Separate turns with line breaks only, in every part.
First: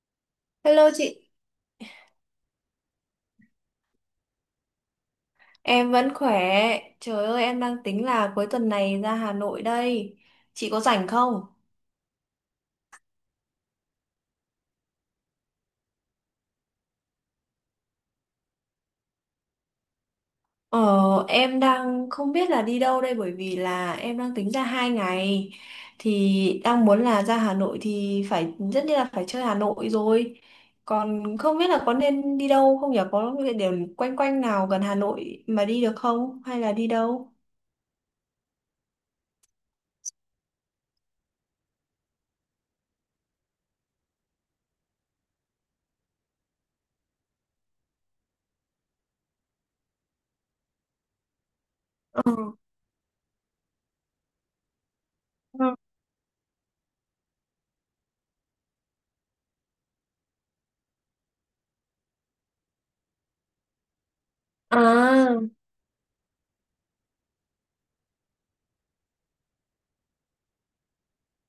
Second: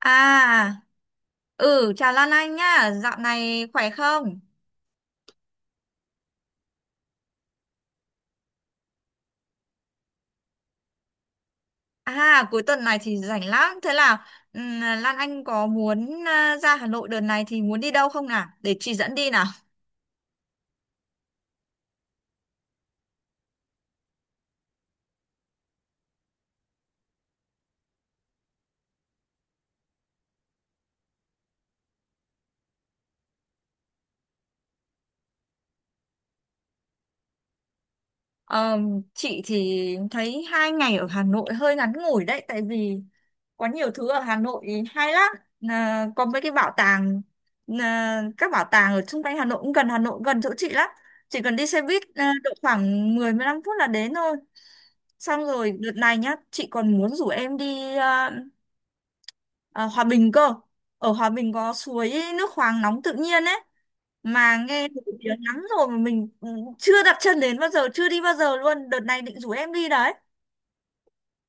À,
Hello chị,
ừ, chào Lan Anh nhá, dạo này khỏe không?
em vẫn khỏe. Trời ơi, em đang tính là cuối tuần này ra Hà Nội đây. Chị có rảnh không?
À, cuối tuần này thì rảnh lắm, thế là Lan Anh có muốn ra Hà Nội đợt này thì muốn đi đâu không nào? Để chị dẫn đi nào.
Ờ, em đang không biết là đi đâu đây bởi vì là em đang tính ra 2 ngày. Thì đang muốn là ra Hà Nội thì phải rất như là phải chơi Hà Nội rồi. Còn không biết là có nên đi đâu không nhỉ? Có địa điểm quanh quanh nào gần Hà Nội mà đi được không? Hay là đi đâu?
Ờ, chị thì thấy hai ngày ở Hà Nội hơi ngắn ngủi đấy, tại vì có nhiều thứ ở Hà Nội hay lắm. Có mấy cái bảo tàng, các bảo tàng ở xung quanh Hà Nội cũng gần Hà Nội, gần chỗ chị lắm, chỉ cần đi xe buýt độ khoảng mười, mười lăm phút là đến thôi. Xong
Ừ.
rồi đợt này nhá, chị còn muốn rủ em đi Hòa Bình cơ. Ở Hòa Bình có suối nước khoáng nóng tự nhiên ấy, mà nghe nổi
À.
tiếng lắm rồi, mà mình chưa đặt chân đến bao giờ, chưa đi bao giờ luôn, đợt này định rủ em đi đấy.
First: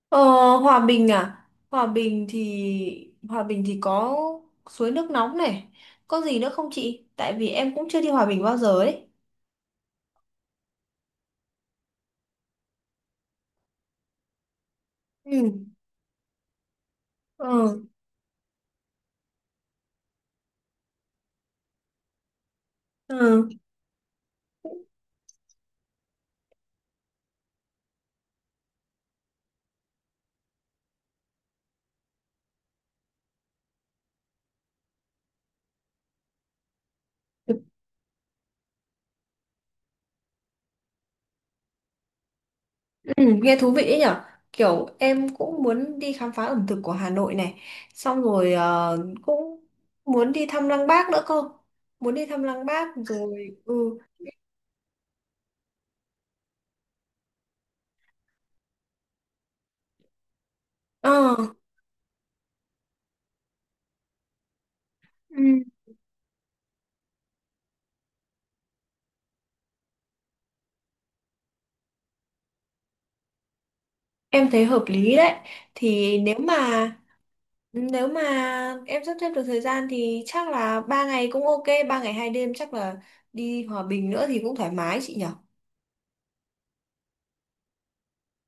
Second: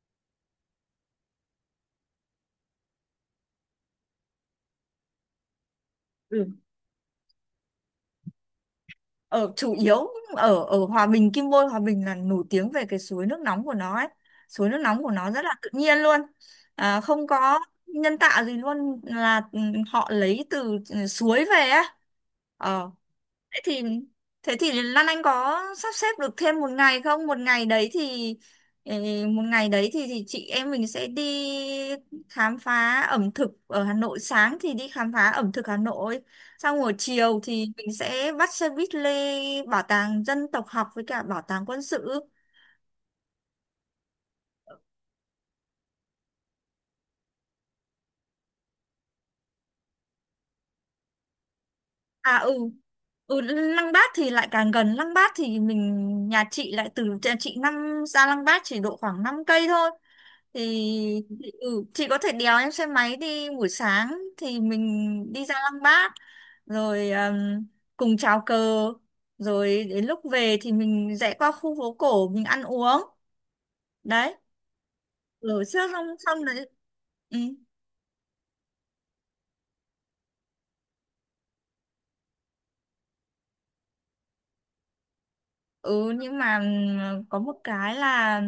Ờ, Hòa Bình à? Hòa Bình thì có suối nước nóng này. Có gì
Ừ.
nữa không chị? Tại vì em cũng chưa đi Hòa Bình bao giờ ấy.
ở chủ yếu ở ở Hòa Bình, Kim Bôi Hòa Bình là nổi tiếng về cái suối nước nóng của nó ấy, suối nước nóng của nó rất
Ừ.
là tự nhiên luôn, không có
Ừ.
nhân tạo gì luôn, là họ lấy từ suối về ấy. Ờ.
Ừ.
Thế thì thế thì Lan Anh có sắp xếp được thêm một ngày không? Một ngày đấy thì ừ, một ngày đấy thì, chị em mình sẽ đi khám phá ẩm thực ở Hà Nội, sáng thì đi khám phá ẩm thực Hà Nội, xong rồi chiều thì mình sẽ bắt xe buýt lên bảo tàng dân tộc học với cả bảo tàng quân sự.
Ừ, nghe thú vị ấy nhở, kiểu em cũng muốn đi khám phá ẩm thực của Hà Nội này, xong rồi cũng muốn đi thăm Lăng Bác nữa cơ, muốn đi
À,
thăm
ừ.
Lăng Bác
Ừ,
rồi
Lăng
ừ
Bác thì lại càng gần. Lăng Bác thì mình, nhà chị lại từ nhà chị năm ra Lăng Bác chỉ độ khoảng 5 cây thôi, thì
Ờ,
chị có thể đèo em xe máy đi. Buổi sáng thì mình
ừ.
đi ra Lăng Bác rồi cùng chào cờ, rồi đến lúc về thì mình rẽ qua khu phố cổ mình ăn uống đấy,
Em thấy hợp lý đấy,
rồi trước xong
thì nếu
xong
mà
đấy. Ừ.
Nếu mà em sắp xếp được thời gian thì chắc là 3 ngày cũng ok, 3 ngày 2 đêm chắc là đi Hòa Bình nữa thì cũng thoải mái chị nhỉ.
Ừ nhưng mà có một cái là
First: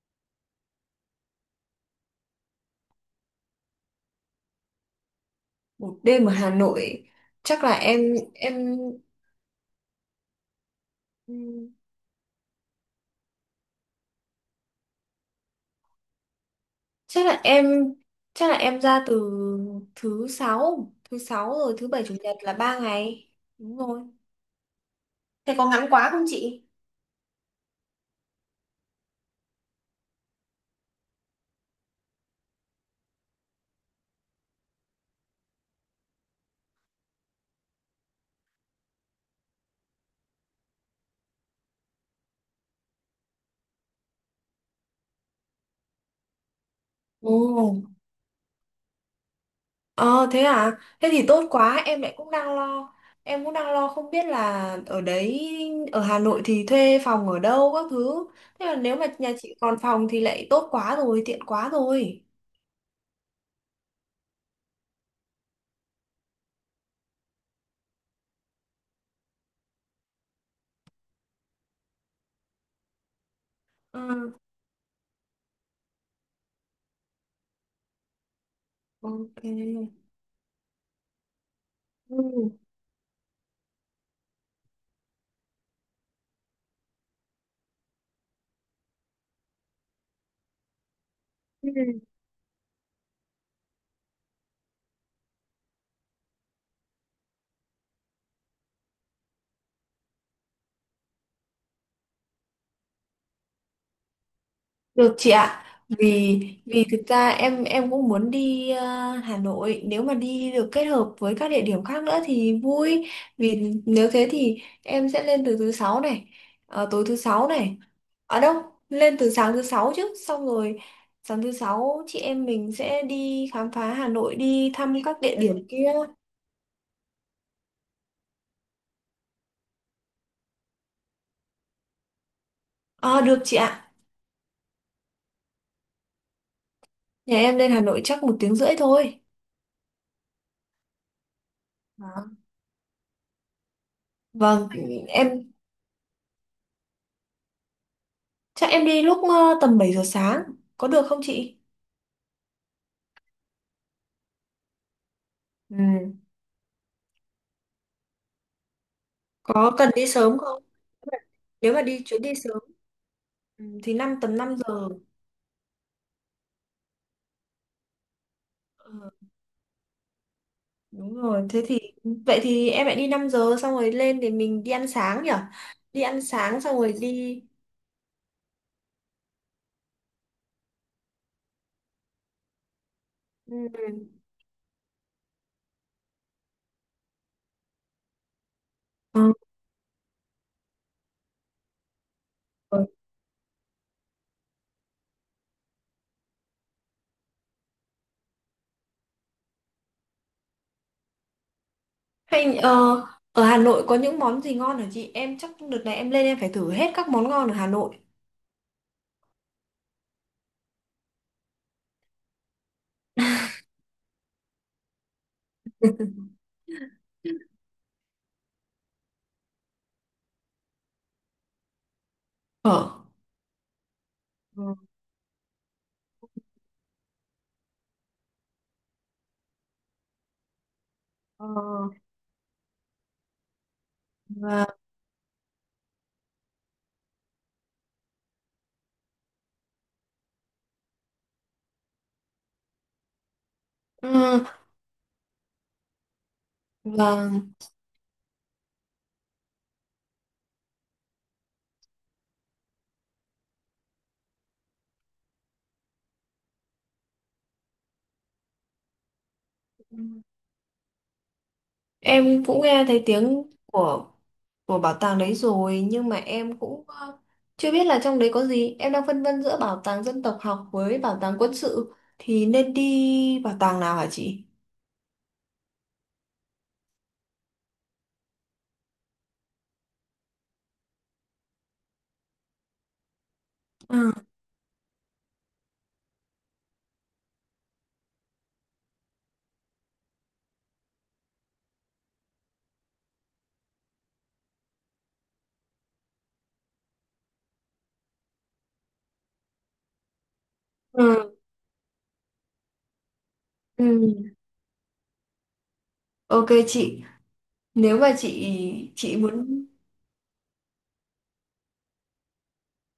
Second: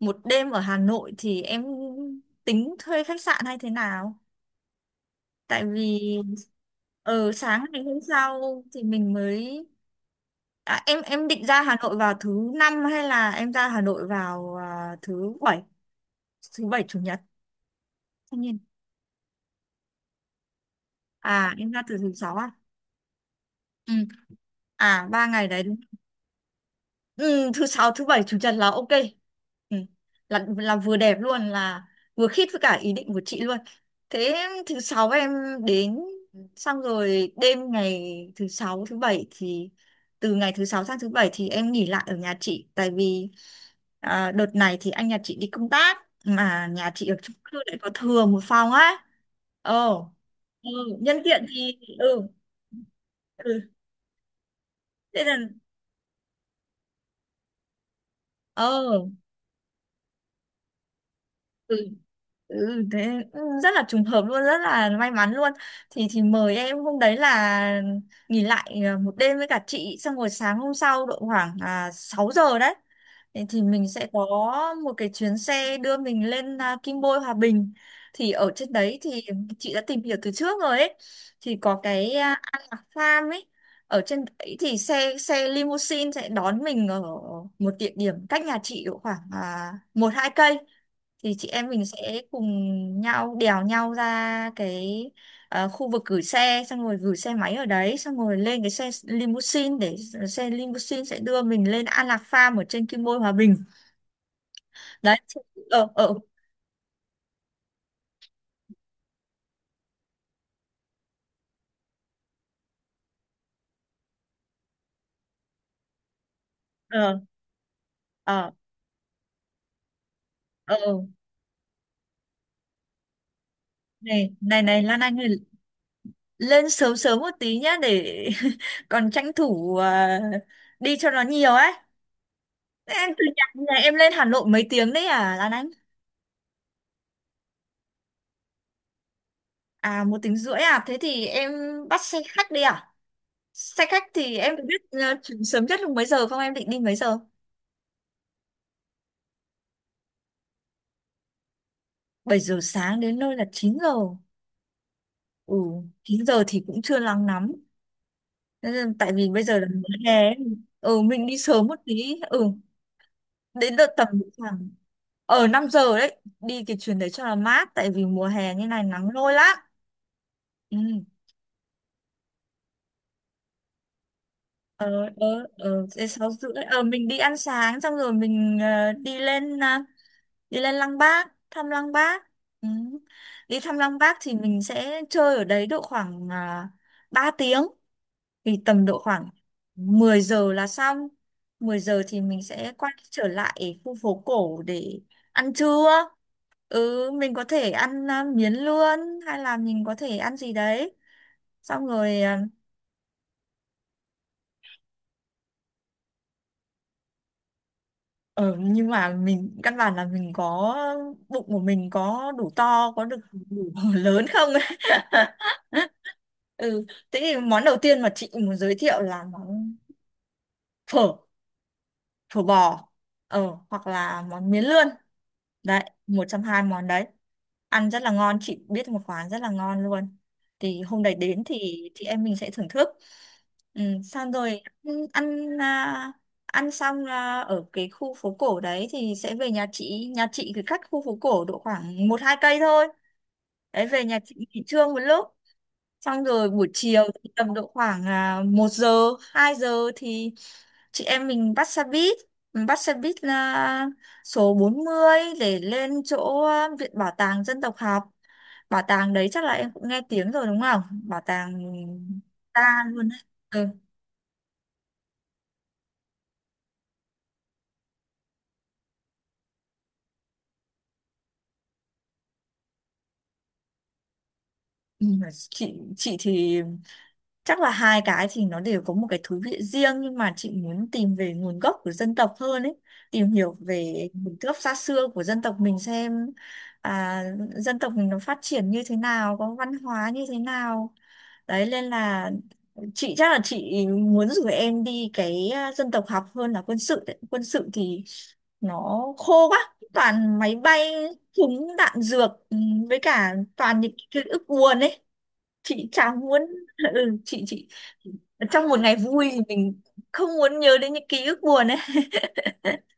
một đêm ở Hà Nội thì em tính thuê khách sạn hay thế nào? Tại
Một
vì
đêm ở Hà Nội
ở
chắc
sáng
là
ngày hôm sau
em
thì mình mới, em định ra
ừm,
Hà Nội vào thứ năm hay là em ra Hà Nội vào thứ bảy? Thứ bảy chủ nhật
chắc là em
tất
chắc là
nhiên.
em ra từ thứ sáu
À, em
rồi
ra
thứ
từ
bảy
thứ
chủ
sáu
nhật
à?
là 3 ngày. Đúng
Ừ.
rồi.
À, ba ngày
Thế
đấy.
có ngắn quá không chị?
Ừ, thứ sáu thứ bảy chủ nhật là ok. Ừ. là vừa đẹp luôn, là vừa khít với cả ý định của chị luôn. Thế thứ sáu em đến, xong rồi đêm ngày thứ sáu thứ bảy thì, từ ngày thứ sáu sang thứ bảy thì em nghỉ lại ở nhà chị. Tại vì đợt này thì anh nhà chị đi công tác, mà nhà chị ở chung cư lại
Ồ.
có thừa một phòng á. Ồ.
Ờ thế
Ừ.
à? Thế
Nhân
thì tốt
tiện thì
quá, em lại cũng đang lo. Em cũng
ừ
đang lo không biết là
thế là.
ở Hà Nội thì thuê phòng ở đâu các thứ. Thế là nếu
ờ
mà nhà chị còn phòng thì lại tốt quá rồi, tiện quá
ừ.
rồi.
Ừ, thế rất là trùng hợp luôn, rất là may mắn luôn. Thì mời em hôm đấy là nghỉ lại một đêm với cả chị, xong rồi sáng hôm sau độ khoảng 6 giờ đấy thì mình sẽ có
Ừ.
một cái chuyến xe đưa mình lên Kim Bôi Hòa Bình. Thì ở trên đấy thì
Ok.
chị đã tìm hiểu từ trước rồi ấy, thì có cái
Ừ.
An Lạc Farm ấy. Ở trên đấy thì xe xe limousine sẽ đón mình ở một địa điểm cách nhà chị độ khoảng một hai cây, thì chị em
Ừ.
mình sẽ cùng nhau đèo nhau ra cái khu vực gửi xe, xong rồi gửi xe máy ở đấy, xong rồi lên cái xe limousine để xe limousine sẽ đưa mình lên An Lạc Farm ở trên Kim Bôi Hòa Bình
Được
đấy.
chị ạ.
Ờ ờ
Vì vì thực ra em cũng muốn đi Hà Nội, nếu mà đi được kết hợp với các địa điểm khác nữa thì vui. Vì nếu thế thì em sẽ lên từ thứ sáu này, tối thứ
ờ
sáu này. Ở
ờ
đâu? Lên từ sáng thứ sáu chứ, xong
ờ
rồi sáng thứ sáu chị em mình sẽ đi khám phá Hà
Này
Nội,
này
đi
này
thăm
Lan Anh
các địa
ơi,
điểm kia.
lên sớm sớm một tí nhá để còn tranh thủ đi cho nó nhiều ấy. Em
Ờ,
từ
được
nhà,
chị
nhà
ạ.
em lên Hà Nội mấy tiếng đấy à Lan Anh?
Nhà em lên Hà Nội chắc 1 tiếng rưỡi thôi.
À, 1 tiếng rưỡi à? Thế thì em bắt xe
Đó.
khách đi à? Xe khách thì em có
Vâng,
biết
em
sớm nhất lúc mấy giờ không? Em định đi mấy giờ?
chắc em đi lúc tầm 7 giờ sáng. Có được không chị?
7 giờ sáng đến nơi là 9 giờ. Ừ,
Ừ.
9 giờ thì cũng chưa nắng lắm. Tại vì bây giờ là
Có
mùa
cần đi
hè ấy.
sớm không?
Ừ, mình đi sớm
Nếu
một
mà đi
tí.
chuyến đi
Ừ,
sớm ừ,
đến đợt
thì
tầm
tầm 5
khoảng
giờ.
ở 5 giờ đấy. Đi cái chuyến đấy cho là mát. Tại vì mùa hè như này nắng
Ờ,
lôi lắm. Ừ.
đúng rồi, thế thì vậy thì em lại đi 5 giờ xong rồi lên để mình đi ăn sáng nhỉ?
Ờ
Đi
Thế
ăn
6 rưỡi,
sáng xong rồi
mình đi ăn
đi
sáng xong rồi mình đi lên Lăng Bác thăm Lăng Bác. Ừ. Đi
ừ.
thăm Lăng Bác thì mình sẽ chơi ở đấy độ khoảng 3 tiếng, thì tầm độ
Ờ,
khoảng 10 giờ là xong. 10 giờ thì mình sẽ
Rồi.
quay trở lại khu phố cổ để ăn trưa. Ừ, mình có thể ăn miến lươn hay là mình có thể ăn gì đấy xong rồi. Ờ,
Hay ở Hà Nội có những món gì ngon hả chị? Em chắc đợt này em lên em phải thử hết các món ngon ở Hà Nội.
Ờ, nhưng mà mình căn bản là mình có, bụng của mình có đủ to, có được đủ lớn không ấy. ừ thế thì món đầu tiên mà chị muốn giới thiệu là món phở, phở bò,
Ờ.
hoặc là món miến
Ờ,
lươn. Đấy, một trong hai món đấy. Ăn rất là ngon, chị biết một quán rất là ngon luôn. Thì hôm đấy đến
ờ,
thì chị em mình sẽ thưởng thức. Ừ, xong rồi
và,
ăn ăn, à, ăn xong ở cái khu phố cổ đấy thì sẽ về nhà chị. Nhà chị thì cách khu phố cổ độ khoảng một hai cây thôi. Đấy, về nhà chị
ừ,
nghỉ trưa một lúc, xong rồi buổi chiều thì
và
tầm độ khoảng 1 giờ 2 giờ thì chị em mình bắt xe buýt. Mình bắt xe buýt là số 40 để lên chỗ Viện Bảo tàng Dân tộc học. Bảo tàng đấy chắc là em cũng nghe tiếng rồi đúng không, bảo tàng
em cũng
ta
nghe thấy
luôn đấy.
tiếng
Ừ.
của bảo tàng đấy rồi, nhưng mà em cũng chưa biết là trong đấy có gì. Em đang phân vân giữa bảo tàng dân tộc học với bảo tàng quân sự, thì nên đi bảo tàng nào hả chị?
Ừ, chị chị thì chắc là hai cái thì nó đều có một cái thú vị riêng, nhưng mà chị muốn tìm về nguồn gốc của dân tộc hơn ấy, tìm hiểu về nguồn gốc xa xưa của dân tộc mình xem à, dân tộc mình nó phát triển như thế nào, có văn hóa như thế nào. Đấy nên là chị chắc là chị muốn rủ em đi cái dân tộc học hơn là quân sự đấy. Quân sự thì nó khô quá, toàn máy bay,
Ừ.
súng đạn dược, với cả toàn những ký
Ừ.
ức buồn ấy, chị chẳng muốn
Ok chị,
chị
nếu mà chị
trong một ngày
chị
vui thì
muốn.
mình không muốn nhớ đến những ký ức buồn ấy.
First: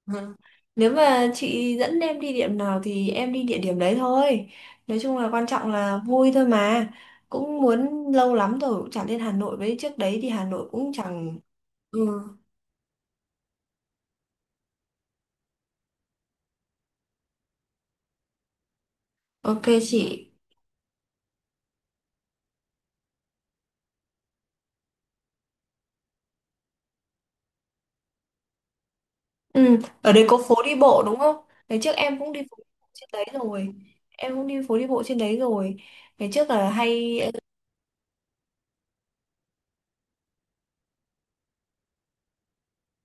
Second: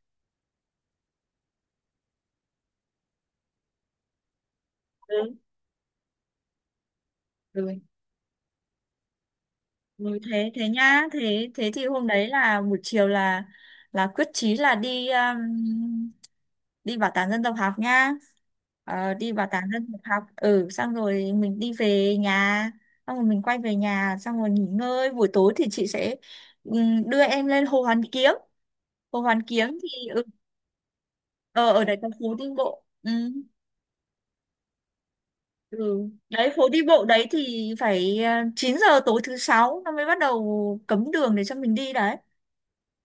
Ừ. Nếu mà chị dẫn em đi điểm nào thì em đi địa điểm đấy thôi, nói chung là
Ừ.
quan trọng là vui thôi mà, cũng
Ừ.
muốn lâu lắm rồi cũng chẳng lên Hà Nội, với trước
Ừ,
đấy thì Hà
thế
Nội
thế
cũng
nhá,
chẳng
thế thế thì hôm
ừ.
đấy là buổi chiều là quyết chí là đi, đi bảo tàng dân tộc học nhá. Ờ, đi bảo tàng
Ok
dân
chị.
tộc học. Ừ, xong rồi mình đi về nhà, xong rồi mình quay về nhà xong rồi nghỉ ngơi. Buổi tối thì chị sẽ đưa em lên Hồ Hoàn Kiếm. Hồ Hoàn Kiếm
Ừ,
thì
ở đây có phố đi bộ đúng không?
ờ,
Ngày
ở
trước
đấy có
em cũng
phố
đi
đi
phố đi
bộ.
bộ
Ừ.
trên đấy rồi. Em cũng đi phố đi bộ trên đấy rồi.
Ừ.
Ngày trước
Đấy, phố
là
đi bộ
hay
đấy thì phải 9 giờ tối thứ sáu nó mới bắt đầu cấm đường để cho mình đi đấy.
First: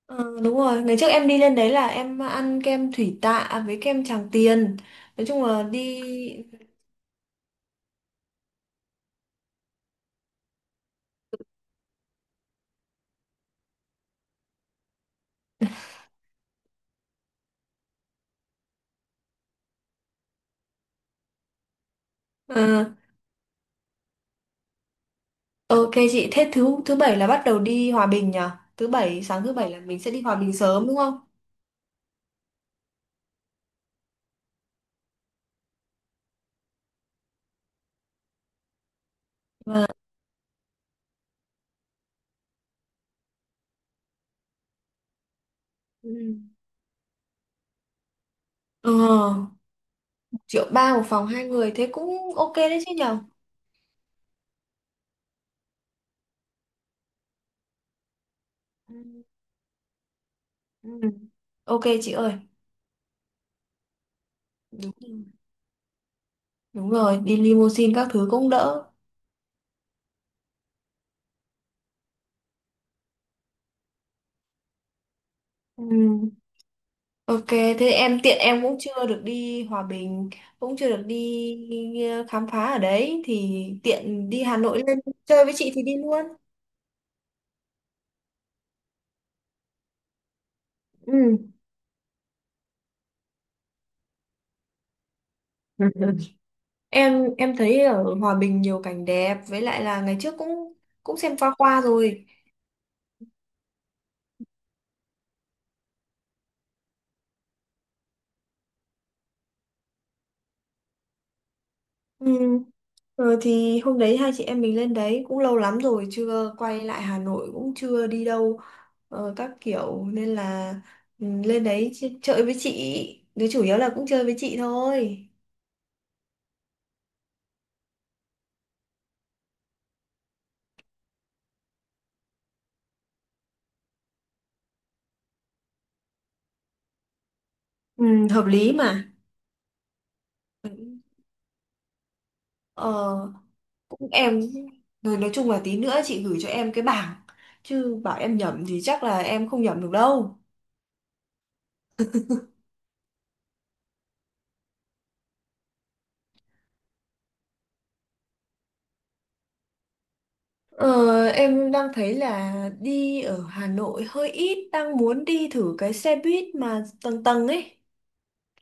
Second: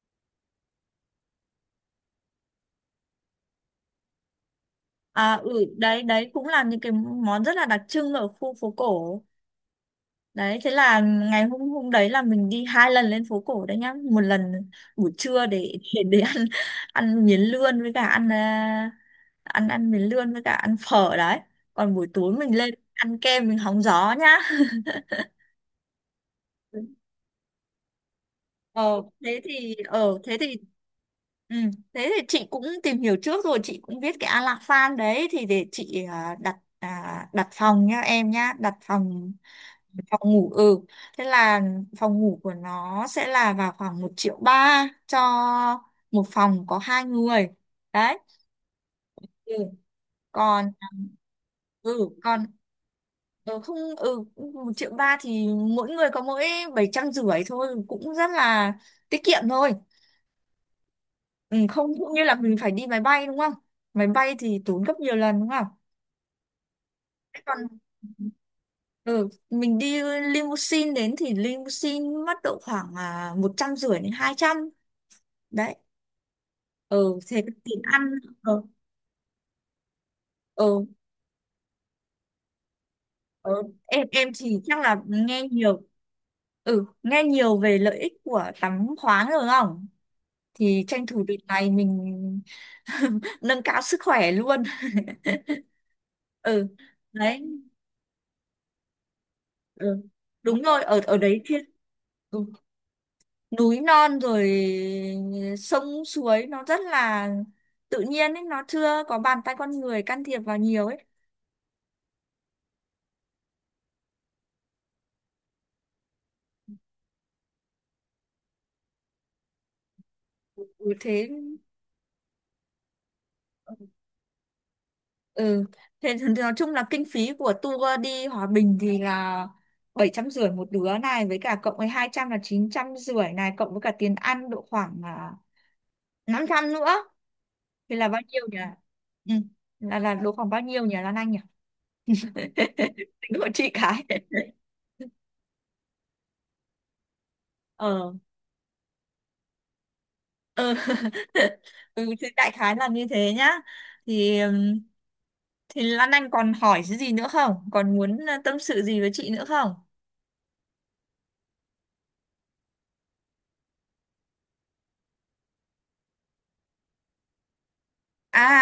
ờ, Đúng rồi, ngày trước em đi lên đấy là em ăn kem Thủy Tạ với kem Tràng Tiền. Nói
À,
chung là
đấy đấy cũng là những cái món rất là đặc trưng ở khu phố cổ đấy. Thế là ngày hôm hôm đấy là mình đi hai lần lên phố cổ đấy nhá, một lần buổi trưa để để ăn ăn miến lươn với cả ăn, à, ăn ăn miến lươn với cả ăn phở đấy, còn buổi tối mình lên
ờ,
ăn kem, mình hóng gió nhá.
ok chị, thế thứ thứ bảy là bắt đầu đi Hòa Bình nhỉ? Thứ
Ờ,
bảy Sáng thứ bảy là mình sẽ
ờ
đi Hòa
thế
Bình
thì
sớm đúng không?
ừ, thế thì chị cũng tìm hiểu trước rồi, chị cũng biết cái Alasan đấy, thì để chị đặt phòng nhá em, nhá đặt phòng, phòng ngủ. Ừ Thế là phòng ngủ của nó sẽ là vào khoảng 1,3 triệu cho một
Ừ.
phòng có hai người đấy.
Ờ,
Ừ.
một
Còn
triệu ba một phòng hai người thế
ừ
cũng
còn
ok đấy chứ nhỉ?
không 1,3 triệu thì mỗi người có mỗi 750 nghìn thôi, cũng rất là
Ừ.
tiết kiệm thôi.
Ừ.
Ừ,
Ok
Không cũng
chị
như
ơi.
là mình phải đi máy bay đúng không, máy bay thì tốn gấp nhiều
Đúng.
lần đúng không.
Đúng rồi, đi
Thế còn
limousine các thứ cũng đỡ.
ừ, mình đi limousine đến thì limousine mất độ khoảng 150 nghìn đến 200 nghìn đấy.
Ừ.
Ừ Thế
Ok,
tiền
thế
ăn.
em tiện
ờ
em cũng chưa được đi Hòa Bình, cũng
ừ,
chưa được đi khám phá ở đấy,
Ờ,
thì
em
tiện đi
thì
Hà
chắc
Nội
là
lên
nghe
chơi với chị
nhiều,
thì đi luôn.
nghe nhiều về lợi ích của tắm khoáng rồi không? Thì tranh thủ đợt
Ừ.
này mình nâng cao sức khỏe luôn. Ừ.
Em
Đấy.
em thấy ở Hòa Bình nhiều cảnh đẹp, với lại là
Ừ.
ngày trước
Đúng
cũng
rồi, ở ở
cũng xem
đấy
qua
thiên.
qua rồi.
Ừ. Núi non rồi, sông suối nó rất là tự nhiên ấy, nó chưa có bàn tay con người can thiệp vào nhiều ấy.
Ừ. Thì hôm đấy hai chị em mình lên đấy cũng lâu lắm rồi, chưa quay lại Hà Nội cũng chưa đi đâu các kiểu nên
ừ,
là
thế
lên đấy chơi với chị, đứa chủ yếu là cũng chơi với chị thôi.
ừ Thế thì nói chung là kinh phí của tour đi Hòa Bình thì là 750 nghìn một đứa này, với cả cộng với 200 nghìn là 950 nghìn này, cộng với cả tiền ăn độ khoảng 500 nghìn nữa, thì
ừ,
là bao nhiêu
Hợp
nhỉ?
lý mà.
Ừ. là độ khoảng bao nhiêu nhỉ Lan Anh nhỉ?
ờ,
Tính của chị cái.
cũng em rồi, nói chung là tí nữa chị gửi cho em cái bảng, chứ
ờ
bảo em nhẩm thì chắc là em không nhẩm được đâu.
ừ. Ừ thì đại khái là như thế nhá. Thì Lan Anh còn hỏi cái gì nữa không, còn muốn tâm sự gì với chị nữa không?
Ờ, em đang thấy là đi ở Hà Nội hơi ít, đang muốn đi thử cái xe buýt mà tầng tầng ấy,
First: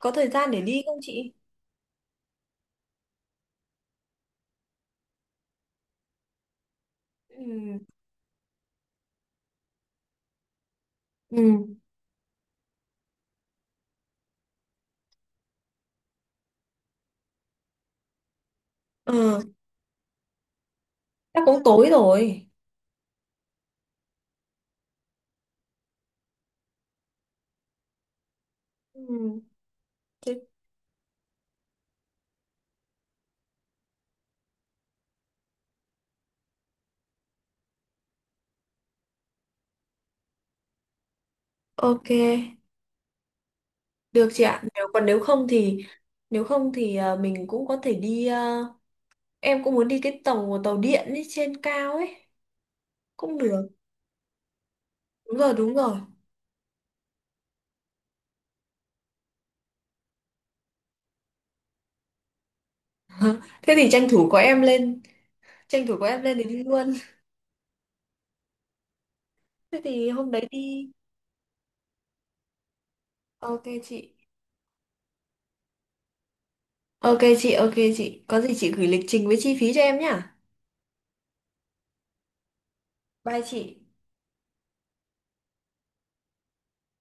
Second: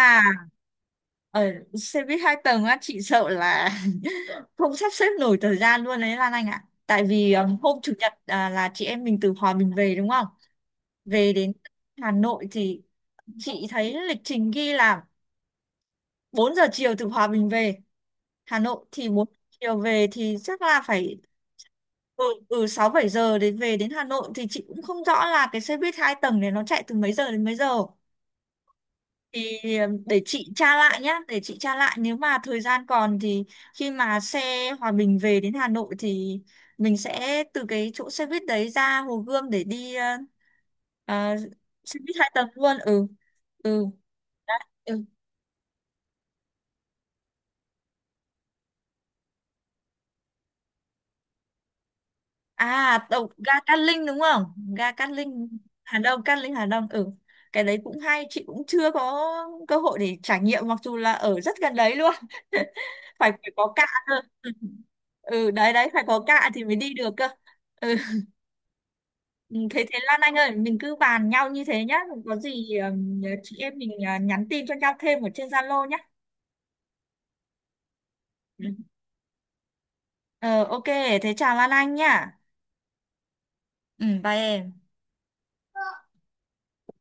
có thời gian để đi không chị?
ở xe buýt hai tầng á, chị sợ là không sắp xếp nổi thời gian luôn đấy Lan Anh ạ, tại vì hôm
ừ
chủ nhật là chị em mình từ Hòa Bình về đúng không, về
ừ
đến Hà Nội thì chị thấy lịch trình ghi là 4 giờ chiều từ Hòa Bình về Hà Nội, thì
ờ
4 giờ chiều về thì chắc là phải
Chắc cũng tối rồi.
6 7 giờ để về đến Hà Nội. Thì chị cũng không rõ là cái xe buýt hai tầng này nó chạy từ mấy giờ đến mấy giờ,
Ừ,
thì để
thế
chị tra lại nhá, để chị tra lại. Nếu mà thời gian còn thì khi mà xe Hòa Bình về đến Hà Nội thì mình sẽ từ cái chỗ xe buýt đấy ra Hồ Gươm để đi ờ, xe
ok,
buýt hai tầng luôn. Ừ. Ừ.
được chị
Đấy.
ạ. nếu
Ừ.
còn nếu không thì nếu không thì mình cũng có thể đi, em cũng muốn đi cái tàu tàu điện ấy, trên cao ấy
Tàu
cũng
ga
được.
Cát Linh đúng không? Ga Cát
Đúng rồi,
Linh
đúng
Hà
rồi.
Đông, Cát Linh Hà Đông. Ừ, cái đấy cũng hay, chị cũng chưa có cơ hội để trải nghiệm, mặc dù là ở rất gần đấy luôn phải phải có
thế
cạ
thì tranh
cơ.
thủ có
Ừ.
em lên
Ừ, đấy
Tranh
đấy
thủ
phải
có em
có
lên thì
cạ thì
đi
mới
luôn.
đi được cơ. Ừ. Ừ,
Thế
thế thế
thì
Lan
hôm
Anh
đấy
ơi, mình
đi.
cứ bàn nhau như thế nhá, có gì chị
Ok
em mình
chị.
nhắn tin cho nhau thêm ở trên Zalo nhá.
Ok chị, ok chị, có gì
Ừ.
chị gửi lịch trình với chi phí cho em nhá.
ờ ok thế chào Lan Anh nhá.
Bye chị
Ừ bye em.